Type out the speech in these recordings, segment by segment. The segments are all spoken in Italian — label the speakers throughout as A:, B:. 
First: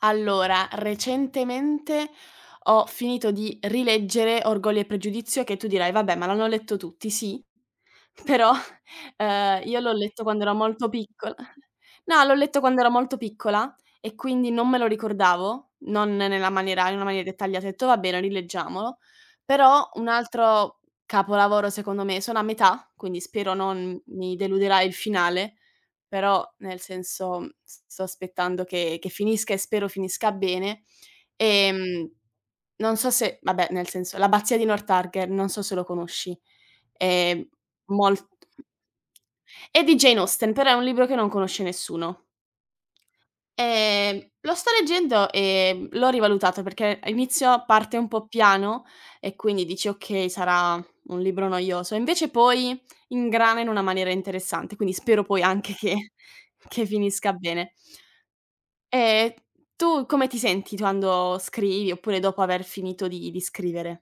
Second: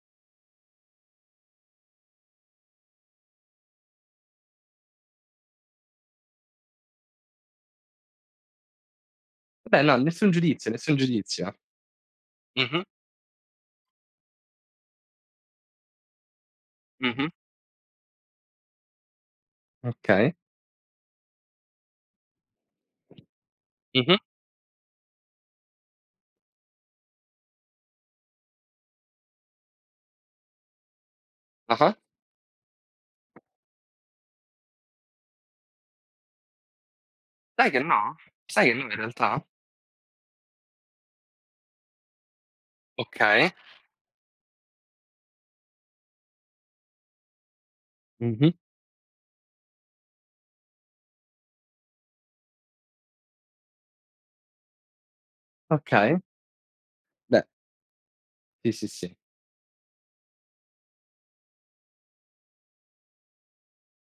A: Allora, recentemente ho finito di rileggere "Orgoglio e pregiudizio", che tu dirai: "Vabbè, ma l'hanno letto tutti". Sì, però, uhm, io
B: Vabbè
A: l'ho
B: no,
A: letto
B: nessun
A: quando ero
B: giudizio,
A: molto
B: nessun
A: piccol
B: giudizio.
A: no, l'ho letto quando
B: Mh-mh.
A: ero molto piccola e quindi non me lo ricordavo, non nella maniera in una maniera
B: Mh-mh.
A: dettagliata. Ho detto: "Va bene, rileggiamolo". Però un
B: Okay.
A: altro capolavoro secondo me, sono a metà, quindi spero non
B: Mh-mh.
A: mi deluderà il finale, però nel senso, mhmm, s sto aspettando che che finisca e spero finisca bene.
B: Ah-ah.
A: Ehm, non so se vabbè, nel senso, "L'abbazia di Northanger", non so se lo conosci. Ehm,
B: Sai che, no.
A: molt
B: Sai che, no, in realtà.
A: è di Jane Austen, però è un libro che non conosce nessuno.
B: Okay.
A: Ehm, lo sto leggendo, ehm, l'ho rivalutato perché a inizio parte un po'
B: Mh-mh.
A: piano e quindi dici: "Okay, sarà un libro noioso". E invece poi ingrana in una maniera interessante, quindi spero poi anche che
B: Okay.
A: che finisca
B: Beh.
A: bene.
B: Sì, sì, sì.
A: Ehm, tu come ti senti quando scrivi oppure dopo aver finito di di scrivere?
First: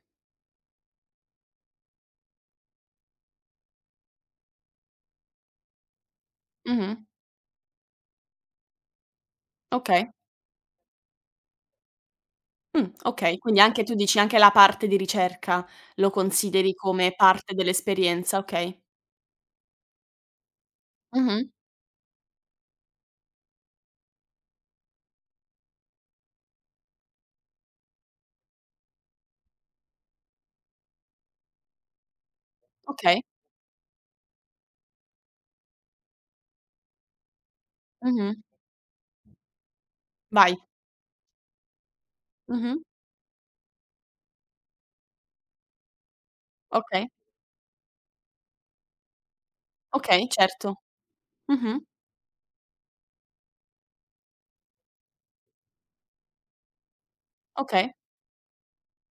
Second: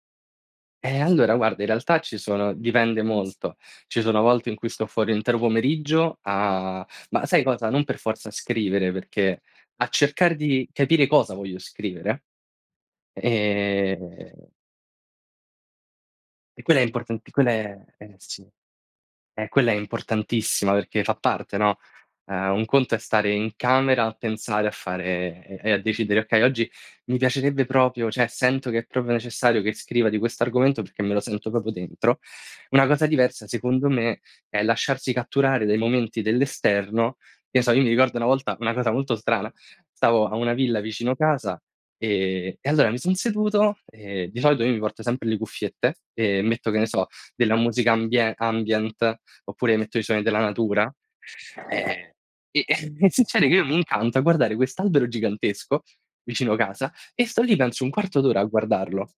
B: Eh, allora guarda in realtà ci sono dipende molto. Ci sono volte in cui sto fuori un intero pomeriggio a
A: Mh-mh.
B: ma sai cosa, non per forza a scrivere, perché a
A: Okay.
B: cercare di capire cosa voglio scrivere.
A: Mh, okay, quindi anche tu dici
B: Ehm
A: anche la parte di ricerca lo
B: e
A: consideri
B: quella è
A: come
B: importanti quella
A: parte
B: è eh,
A: dell'esperienza,
B: sì.
A: okay.
B: Eh, quella è importantissima perché fa
A: Mh-mh.
B: parte, no: uhm, un conto è stare in camera a pensare, a fare e e a decidere: "Okay, oggi mi piacerebbe proprio, cioè sento che è proprio necessario che scriva di questo argomento perché me lo sento proprio dentro." Una cosa
A: Ok.
B: diversa, secondo me, è lasciarsi catturare dai momenti dell'esterno. Che so, io mi ricordo una
A: Mh-mh.
B: volta una cosa molto strana, stavo a
A: Vai.
B: una villa vicino casa, ehm, e
A: Mh-mh.
B: allora mi son seduto, ehm, di solito io mi porto sempre le cuffiette e metto, che ne so,
A: Okay.
B: della musica ambie ambient, oppure metto i suoni
A: Okay,
B: della
A: certo.
B: natura,
A: Mh-mh.
B: e e e e succede che io mi incanto a guardare quest'albero gigantesco vicino casa e sto lì penso un
A: Okay.
B: quarto d'ora a guardarlo.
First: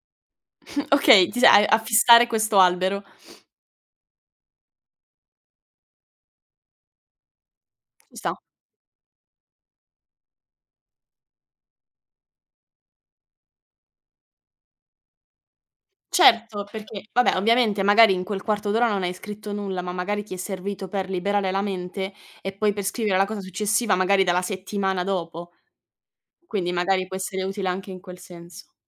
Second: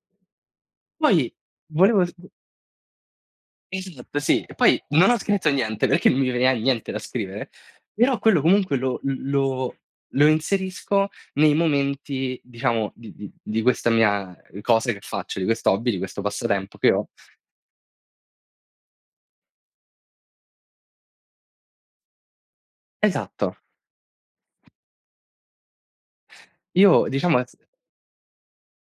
A: Okay,
B: Poi,
A: ti s hai a
B: volevo s
A: fissare questo albero.
B: Esatto, sì. E poi non ho scritto niente perché non mi veniva niente da scrivere,
A: Ci
B: però
A: sta.
B: quello comunque lo l lo lo inserisco nei momenti diciamo di di di questa mia, ehm, cosa che faccio, di questo hobby, di questo
A: Certo,
B: passatempo che ho.
A: perché vabbè, ovviamente magari in quel quarto d'ora non hai scritto nulla, ma magari ti è servito per liberare la mente e poi per scrivere la cosa
B: Esatto.
A: successiva magari dalla settimana dopo. Quindi magari
B: Io
A: può
B: diciamo
A: essere
B: esse
A: utile anche in quel senso.